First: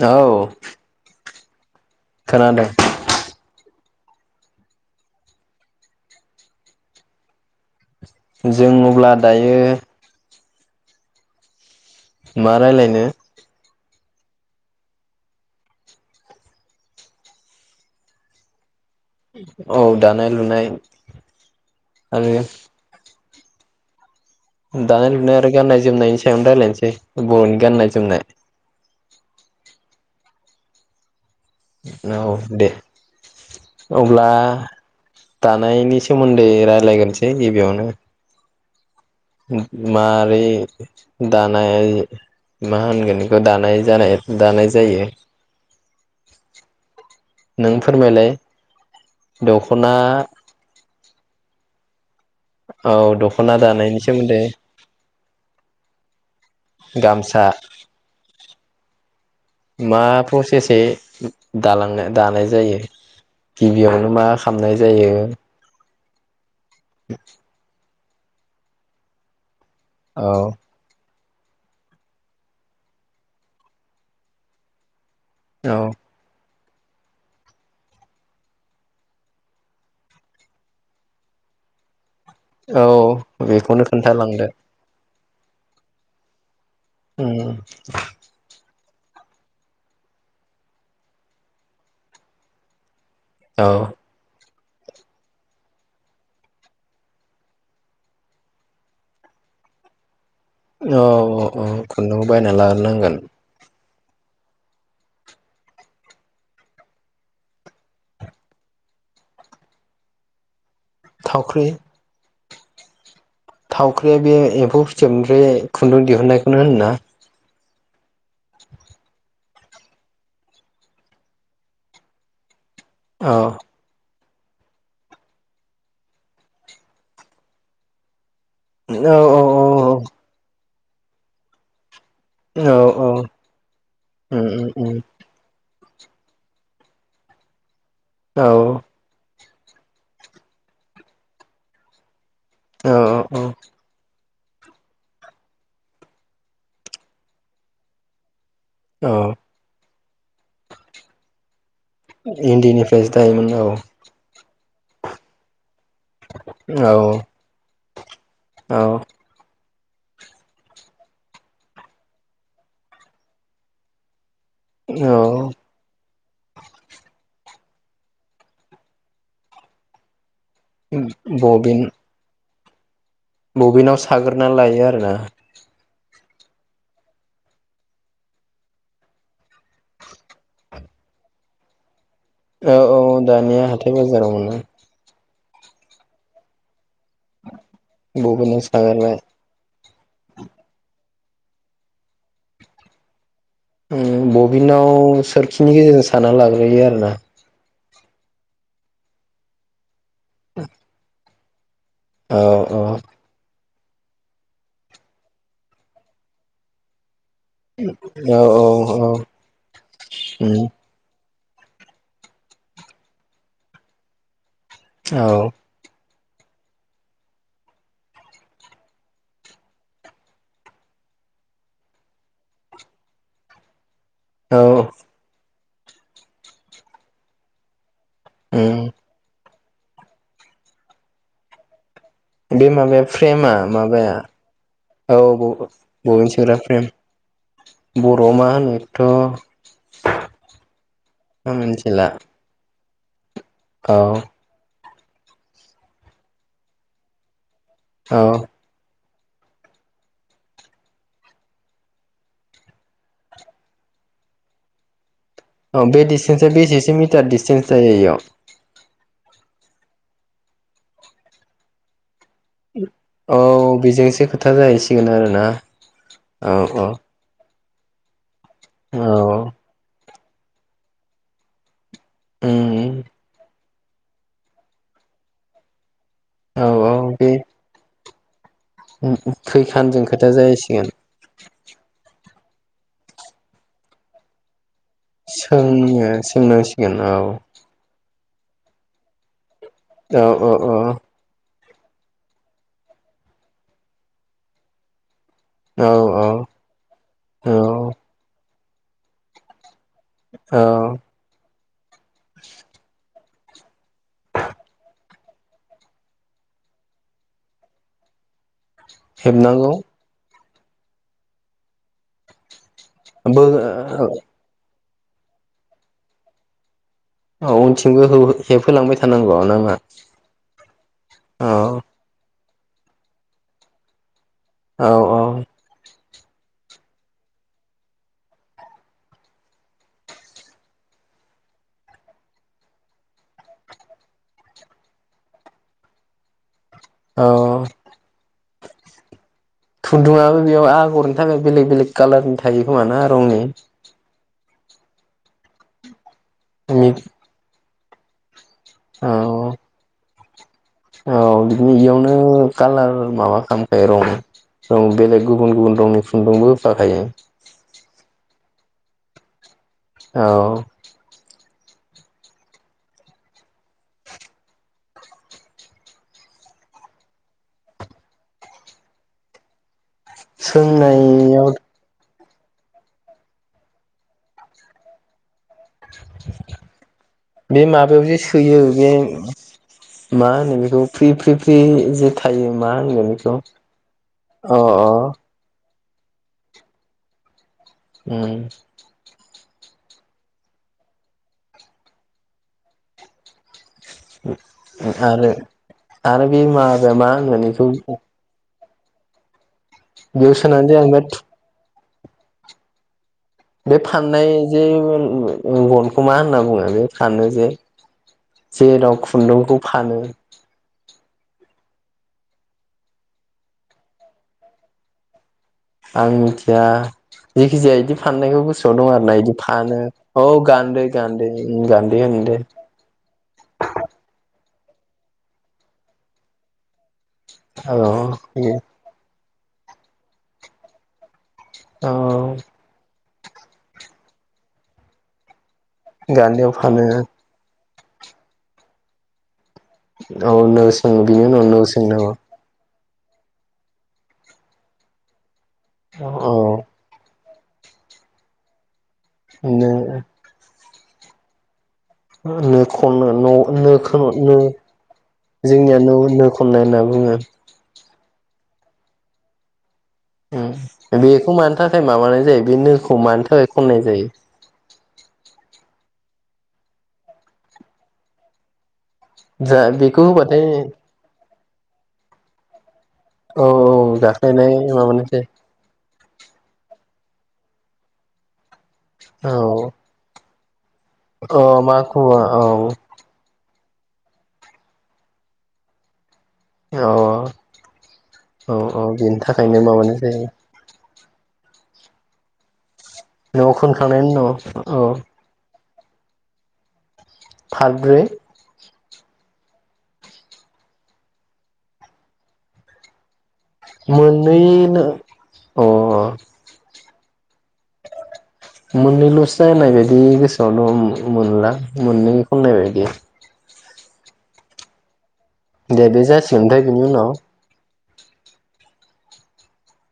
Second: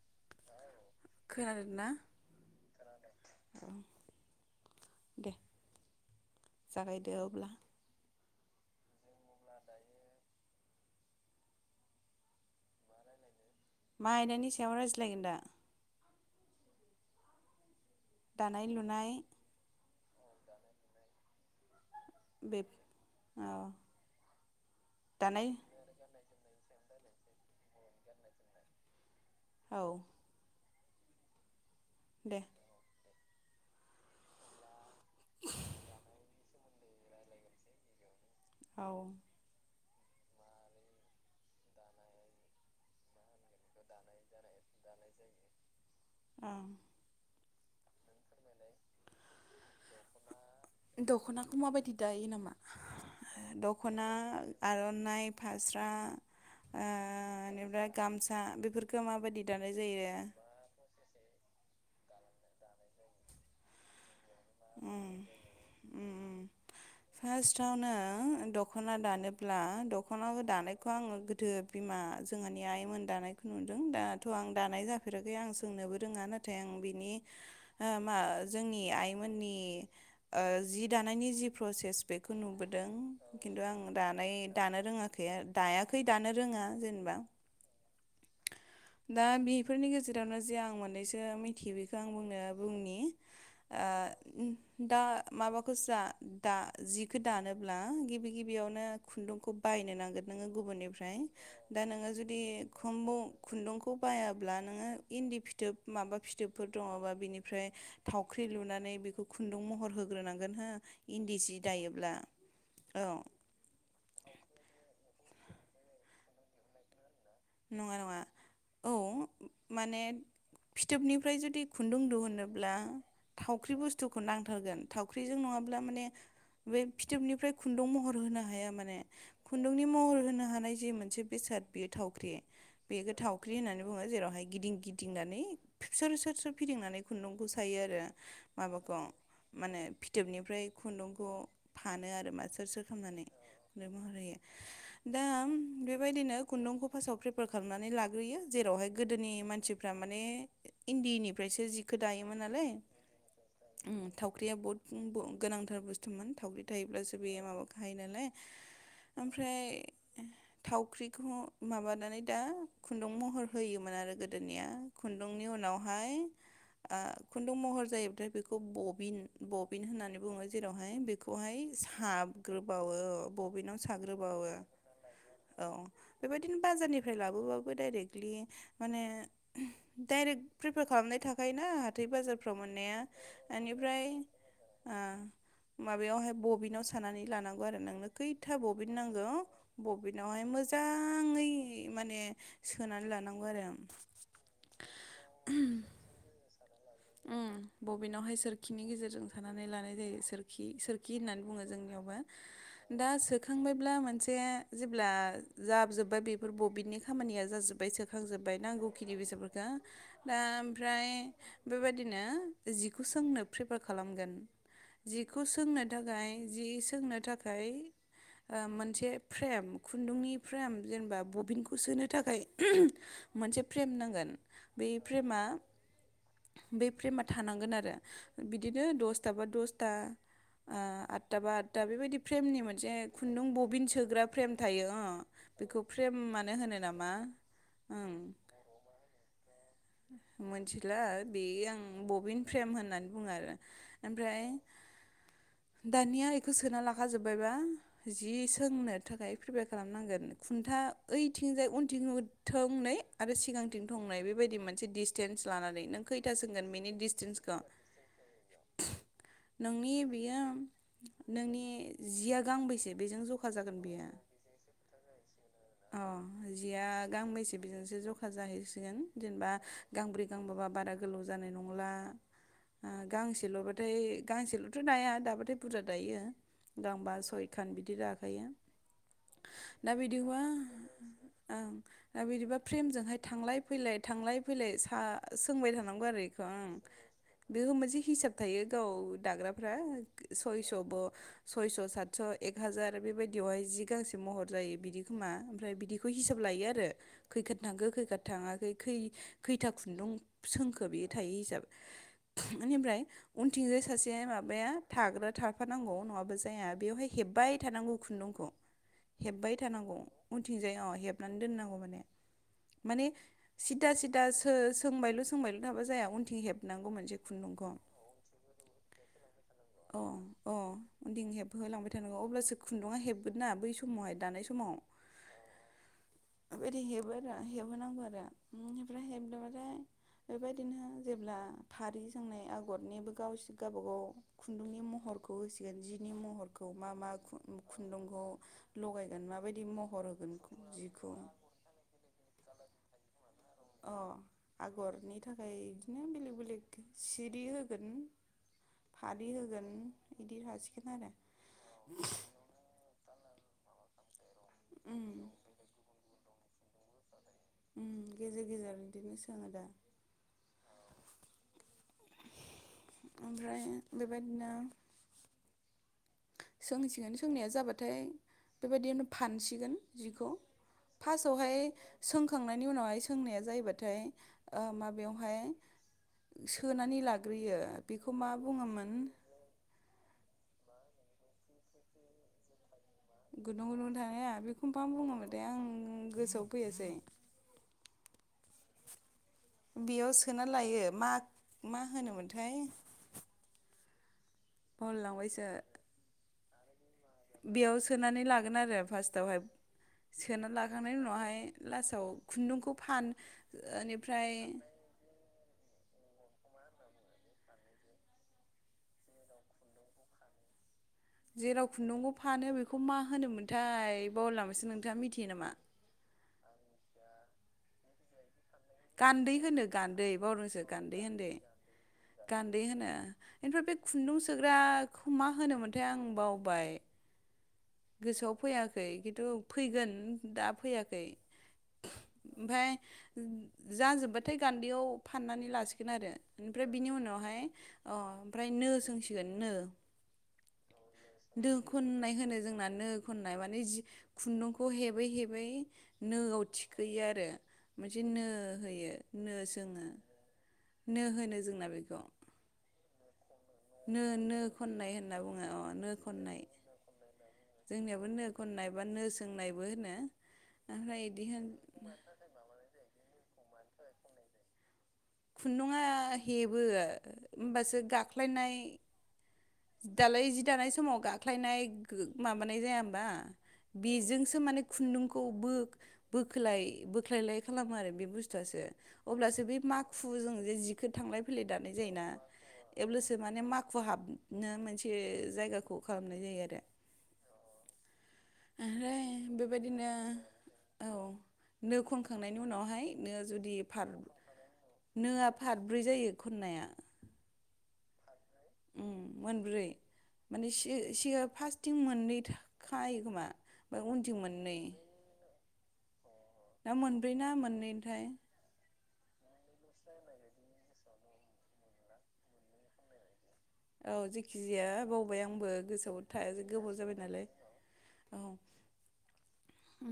औ। खोनादों ना? खोनादों। [inaudible] दे [inaudible] जागायदो अब्ला। जों अब्ला दायो मा रायलायनो? मा आयदानि सायाव रायज्लायगोन दा? दानाय लु औ। दानाय लुनाय। आरो? बे औ दानाय लुनाय आरो गाननाय जोमनायनि सायावनो रायलायनोसै। बर'नि गाननाय -जोमनाय औ औ दे। अब्ला दानायनि [unintelligible] [unintelligible] रायलायगोनसै गिबियावनो। औ मारै दानाय मा होनगोन बेखौ दानाय जानाय दानाय जायो। उम। नों फोरमायलाय दख'ना दख'नाखौ माबायदि दायो नामा? औ दानायनि दख'ना सोमोन्दै आर'नाइ फास्रा गामसा [unintelligible] इनिफ्राय गामसा बेफोरखो माबायदि दानाय जायो। दालांनो- दानाय जायो गिबियावनो मा? खामनाय जायो। फारटसावनो दख'ना दानोब्ला औ दख'नाखो दानायखौ आङो गोदो बिमा जोंहानि आइमोन दानायखौ नुदों दाथ' आं दानाय [unintelligible] [unintelligible] आं औ सोंनोबो रोङा ओमफ्राय बिनि मा जोंनि आइ मोननि ओ जि दानायनि जि प्रसेस बेखौ औ नुबोदों खिन्थु बेखौनो आं दानाय खोन्थालांदो दानो रोङा दायाखै दानो रोङा। जेनेबा उम। [unintelligible] दा बेफोरनि गेजेरावनो जे आं मोननैसो मिथियो बेखौ आं बुंनो बुंनि। ओ औ। दा माबाखौ जा दा जिखौ दानोब्ला गिबि गिबियावनो खुन्दुंखौ बायनो नांगोन। नोङो औ गुबुननिफ्राय औ दा नोङो खुन्दुं जुदि बायना खम्ब' लाग्रोनांगोन खुन्दुंखौ बायाब्ला नोङो इन्दि फिथोब माबा फिथोबफोर दङबा बिनिफ्राय थावख्रि लुनानै बेखौ खुन्दुं महर होग्रोनांगोन हो। इन्दि सि थावख्रि दायोब्ला। औ थावख्रिया बे एम्फौ फिथोबनिफ्राय खुन्दुं दिहुननायखौनो होना ना? नङा- नङा औ माने फिथोबनिफ्राय जुदि खुन्दुं दुहोनो ब्ला औ थावख्रि बुस्थु नांथारगोन थावख्रिजों नङाब्ला माने बे फिथोबनिफ्राय खुन्दुं महर होनो हाया माने औ औ खुन्दुंनि महर होनो हानाय जि मोनसे बेसाद बेयो थाव ख्रि औ औ बेखौ थावख्रि होननानै बुङो जेरावहाय उम उम गिदिं उम गिदिंनानै सोर -सोर -सोर फिदिंनानै खुन्दुंखौ सायो आरो। रो औ माबाखौ माने फिथोबनिफ्राय खुन्दुंखौ फानो आरो मा सोर- सोर औ खामनानै औ महर होयो। दा बेबायदिनो खुन्दुंखौ सावख्रि बोखारनानै लाग्रोयो। जेरावहाय औ गोदोनि मानसिफ्रा माने इन्दिनिफ्रायसो जिखो दायोमोन नालाय इन्दिनिफ्रायसो दायोमोन औ उम थाव ख्रिया बहुद गुन‌ दं गोनांथ बुस्थुमोन थावख्रि औ थायोब्लासो बेयो माबा खायो नालाय औ ओमफ्राय थावख्रिखौ माबानानै दा खुन्दुं महर होयोमोन आरो गोद निया औ खुन्दुंनि उनावहाय आ खुन्दुं महर जायोबाथाय बेखौ बबिन- बबिन होननानै बुङो जेरावहाय बेखौहाय बबिन साब ग्रोबावो बबिनाव साग्रोबावो साग्रोना लायो आरोना औ बेबायदिनो बाजारनिफ्राय लाबोबाबो डाइरेक्टलि माने डाइरेक्ट प्रिफार खालामनाय थाखायोना हाथाय बाजारफ्राव औ औ मोननाया दानिया हाथाय बेनिफ्राय बाजाराव मोनो आ माबायावहाय बबिनाव सो थानानै लानांगौ आरो नोंनो खैथा बबिनाव बबिन सागारबाय नांगौ बबिनावहाय मोजां जाङै माने सोनानै लानांगौ आरो ओम बबिनाव सोरखिनि गेजेरजों साना लाग्रोयो आरो ओम बबेनावहाय सोरखिनि गेजेरजों सानानै लानाय जायो सोरखि -सोरखि होननानै बुङो जों यावबो औ औ दा सोखांबाय अब्ला मोनसे जेब्ला जाब जोब्बाय बेफोर बबेनि खामानिया जाजोबबाय औ औ सोखांजोबबाय नांगौखिनि बेसादफोरखौ दा उम ओमफ्राय बेबायदिनो जिखौ सोंनो प्रिफार खालामगोन। औ जिखौ सोंनो थाखाय। जि सोंनो थाखाय आ मोनसे फ्रेम खुन्दुंनि फ्रेम जेनेबा बबिनखौ सोनो थाखाय मोनसे फ्रेम नांगौ। गोन औ बे फ्रेमा बे फ्रेमा थानांगोन आरो। बिदिनो उम दसथाबा दस ता आ आतताबा आतता बेबायदि। फ्रेमनि बे मोनसे माबाया खुन्दुं फ्रेमा बबिन माबाया सोग्रा फ्रेम थायो अ औ बेखौ फ्रेम बबिन मानो सोग्रा होनो फ्रेम नामा? ओम। बर'आव मा होनो बेखौथ' मोनथिला बे आं बबेनिफ्राय आं। होननानै बुङो आरो औ ओमफ्राय दानिया इखौ सोना लाखाजोबबायबा औ जि सोंनो थाखाय प्रिपेयार खालामनांगोन खुन्था ओइथिंजाय उनथिं थोंनै आरो सिगांथिं थंनै बेबायदि मोनसे सेदिस औ बे नों खैथा डिसटेन्सआ सोंगोन बेसेसो मिनि मिटार स्टेन्सखौ डिसटेन्स जायो इयाव नोंनि बियो नोंनि जिया गांबैसे बेजों औ जखा जागोन बेयो बेजोंसो खोथा जायोसै थिगोन आरो ना। अ जिया गांबैसे? बेजोंसो ज जाहैसिगोन औ जेनेबा गांब्रै। गांबाबा बारा गोलाव जानाय नंला। उम गांसेल' बे ओमथाय गांसेल'थ' नाया दाबाथाय बुरजा। दायो औ औ गांबा बे सयखान बिदि राख गफाया खैखानजों खोथाया जायसे ओं। दा बिदिबा फ्रेमजोंहाय थांलाय फैलाय थांलाय फैलाय सोंबाय थानांगौ सोंनो आरो बेखौ आं सोंनांसिगोन औ बेखौ मोनसे हिसाब थायो गाव दाग्रा ओमफ्राय औ औ सयस'बो' सयस' सातस' एक हाजार बेबायदियावहाय जि गांसे महर जायो बिदिखोमा ओमफ्राय औ बिदिखौ हिसाब लायो आरो औ खैखार थांखो खैखार थाङाखै खैथो खुन्दुं औ सोंखो बेयो थायो हिसाबै बेनिमफ्राय उनथिंजाय सासे माबाया थाग्रा थाफानांगौ नङाबा जाया बेवहाय हेब्बाय थानांगौ खुन्दुंखौ हेब्बाय हेबनांगौ थानांगौ उनथिंजाय अ हेबनानै दोननांगौ माने माने बो सिदा सिदा सो सोंबायल' सोंबायल' थाबा जाया उनथिं हेबनांगौ मोनसे औ खुन्दुंखौ उनथिंबो हेबहोलांबाय थानांगौ न अ अ उ दिं हेबहोलांबाय थानांगौ अब्लासो खुन्दुङा हेगोना बै समावहाय दानाय सम औ औ बेबायदि हेबो आरो हेबहोनांगौ आरो ओमफ्राय हेबदोंबाथाय बेबायदिनो जेब्ला फारि जोंनाय आगरनिबो गाव गावबागाव खुन्दुंनि महरखौ होसिगोन जिनि महर खौ मा मा औ खुन्दुंखौ [inaudible] महर होगोन खुन्दुङाबो बेयाव जिखौ आगरनि थाखाय बेलेग बेलेग कालारनि थायो नंगौ ना रंनि औ आगरनि थाखाय बिदिनो बेले सिरि [inaudible] औ फालि होगोन इदिर हाजि औ बिदिनो बेयावनो कालार माबा खाम रं दं उम बेलेग गुबुन गुबुन दं फुन्दुंबो जाखायो उम गेजेर गेजेर बिदिनो सोङो दा औ ओमफ्राय बेबायदिनो सोंसिगोन सोंनाया जाबाथाय बेबायदिनो फानसिगोन। जिखौ सोंनायाव फार्स्टआवहाय सोंखांनायनि उनावहाय सोंनाया जायोबाथाय ओ माबायावहाय सोनानै लाग्रोयो बे माबायाव बेखौ जे मा सोयो बुङोमोन? बे मा होनो बेखौ फ्रि फ्रि फ्रि जे थायो मा होनगोन बेखौ गोदुं गोदुंआवनो थानाया अ बेखौ मा अ बुङोमोनथाय आं गोसोआव फैयासै उम बेयाव सोना लायो मा मा होनोमोनथाय नोंथाङा आरो बावलायलांबायसो आरो बेमार बे मा होनगोन बेखौ फासथावहाय बेयाव सोना सोनानै जे आं लाखांनायनि बे उनावहाय लास औ खुन्दुंखौ फान बे फाननाय ओनिफ्राय जे गनखौ मा होनना बुङो बे फानो जे जेराव खुन्दुंखौ फानो। जेराव खुन्दुंखौ फानो बेखौ मा होनोमोनथाय बावलायलांबायसो नोंथाङा मिथियो नामा? आं मिथिया जेखि जाया बिदि फाननायखौ गो सोआव दं आरोना गान्दै इदि होनो फानो बेनि गान्दै औ बावदोंसो गान्दै गान्दै होनदो गान्दै। होनो दे गान्दै होना ओनिफ्राय बे खुन्दुंसो। फ्राख मा होनोमोनथाय आं बावबाय। औ गोसोआव फैयाखै खिन्तु फैगोन दा फैयाखै। औ ओफाय जाजोबबा फाय गान्दैयाव फाननानै ला गोनारो। गान्दैयाव ओमफ्राय फानो बिनि उनावहाय अ ओमफ्राय नो सोंसिगोन नो। औ नो सोङो बिनि उनाव नो सोंनांगौ। खननाय होनो जोंना नो खननाय माने जि खुन्दुंखौ हेबै हेबै औ नोआव थिखोयो आरो। मोनसे नो होयो। नो सोङो। नो होनो जोंना बेखौ। [unintelligible] खननो न'। नोखौ नो खननाय होनना बुङो जोंनियानो नो खननाय होनना बुङो आरो। जों। जोंनियाबो नो खननाय बा नो सोंनायबो होनो। ओमफ्राय ओम बिदि बेखौ होन मानो थाखाय माबानाय जायो बे नोखौ मानो थाखाय। थाखाय खननाय जायो। खुन्दुङआ हेबो होमबासो गाख्लायनाय। जा बेखौ होबाथाय ख्लायनाय गो माबानाय जाया। बा औ बेजोंसो गाख्लायनाय माने माबानाय खुन्दुंखौ जायो बो। बोखोलाय बोख्लायलाय खालामो आरो बे बुस्थुआसो। अब्लासो बे औ माख। बो जों जे जि। खो थांलाय अ फैलाय दानाय जायोना माखुवा औ एब्लासो माने माख। खु हाबनो मोनसे जायगाखौ खालाम। औ औ औ औ ओमफ्राय बेनि थाखायनो बेबायदिनो माबानाय जायो। औ नो खनखांनायनि उनावहाय। नो खोनखांनायनि उनाव ओ नो आफाद ब्रै जायो खन्नाया। हालदै। उम मोनब्रै माने सि सिया फासथिं मोननै थाखायो खोमा। ओमफ्राय उनथिं मोननै मोननैनो। अ। दा मोनब्रै ना मोननैथाय। [inaudible] औ जेखिजाया बाव बाय आंबो दे गोसोआव बे जासिगोन थायासै ओमफ्राय गोबाव बिनि जाबाय नालाय। उनाव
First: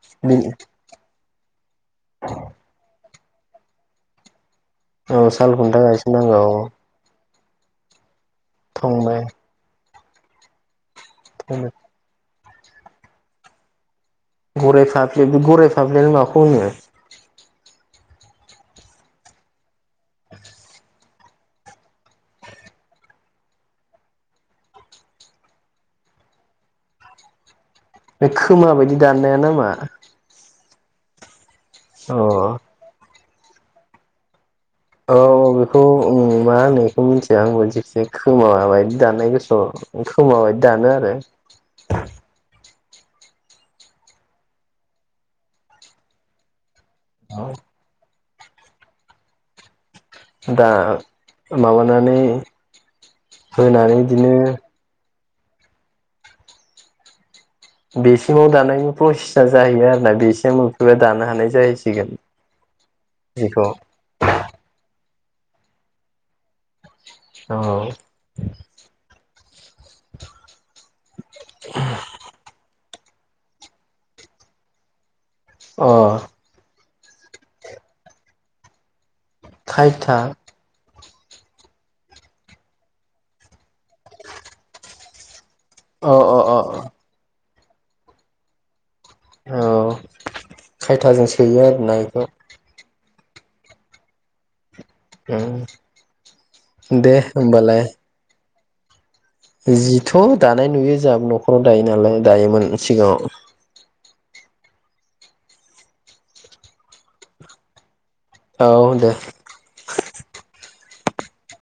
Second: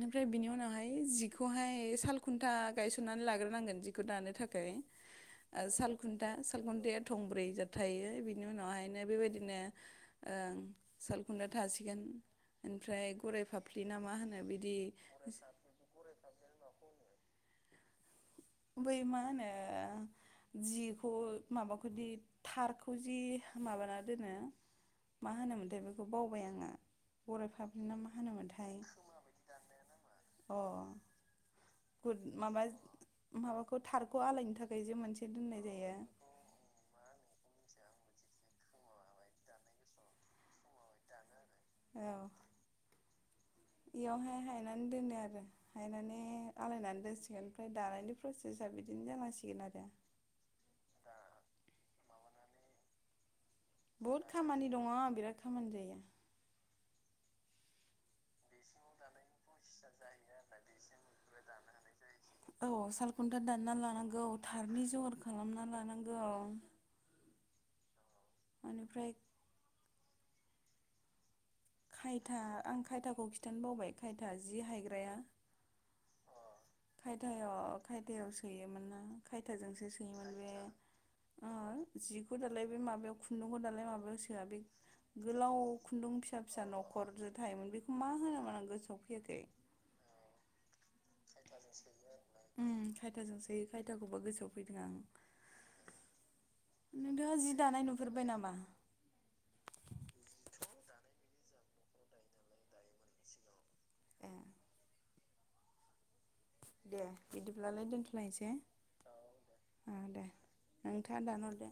निफ्राय बिनि उनावहाय जि खौहाय। साल खुन्था गाय सुनानै लाग्रोनांगोन जिखौ दानो थाख खै औ साल खुन्था सालखुन्था गायसननांगौ सालखुन्थाया थंब्रै थायो बि बिनि उनावहायनो थंनै बेबायदिनो। ओं। सालखुन्था थंनै थासिगोन। ओनफ्राय गोराय फाफ्लि ना मा होन गराइ फाफ्लि बे गराइ फाफ्लियालाय माखौ होनो। बै मा होनो जिखौ माबाखौ दि थारखौ जि माबाना दोनो मा होनोमोनथाय बेखौ बावबाय आङो गराय फाबनि बे खोमोआ बायदि दाननाया नामा? बुद माबा माबाखौ थारखौ आलायनो थाखै औ बेखौ उम मा होनो बेखौ मिनथिया आंबो जे खोमाबायदि दाननाय [unintelligible] खोमा बायदि दानो आरो। बेयावहाय हायनानै दोनो आरो हायनानैहाय आलायनानै सिगोन फ्राय दानायनि प्रसेसा बिदिनो जालांसिगोन आरो। दा माबानानै। होनानै इदिनो खोमोन गैया, बेसिमाव दानायनि पइस जाहैयो आरो ना बेसिम मोनफैबा दानो हानाय जायो हैगोन औ सालखुन्था दानना लानांगौ थारनि जर खालामना लानांगौ, औ ओनफ्राय खायथा आंग खायथाखौ खिथानो बावबाय खायथा जि हायग्राया अह खायथायाव खायथायाव सोयोमोन ना? खायथाजोंसो खायथा सोयोमोन बे, [unintelligible] जिखौ दालाय बे माबायाव खुन्दुंखौ दालाय माबायाव सोआ बे गोलाव खुन्दुं अ फिसा अ अ फिसा न'खर जो थायोमोन बेखौ मा होनोमोन आं गोसोआव फैयाखै औ खायथाजों सोयो आरो ना इखौ? थाजों सोयो खायथाखौबो गोसोआव फैदों आं ओं दे नोंथाङा जि होमबालाय दानाय नुफेरबाय नामा? जिथ' दानाय नुयो जाहाबो न'खराव दायो नालाय दायोमोन सिगाङाव। ए दे बिदिब्लालाय दोनथ' औ दे। ओ दे नोंथाङा दानहरदो।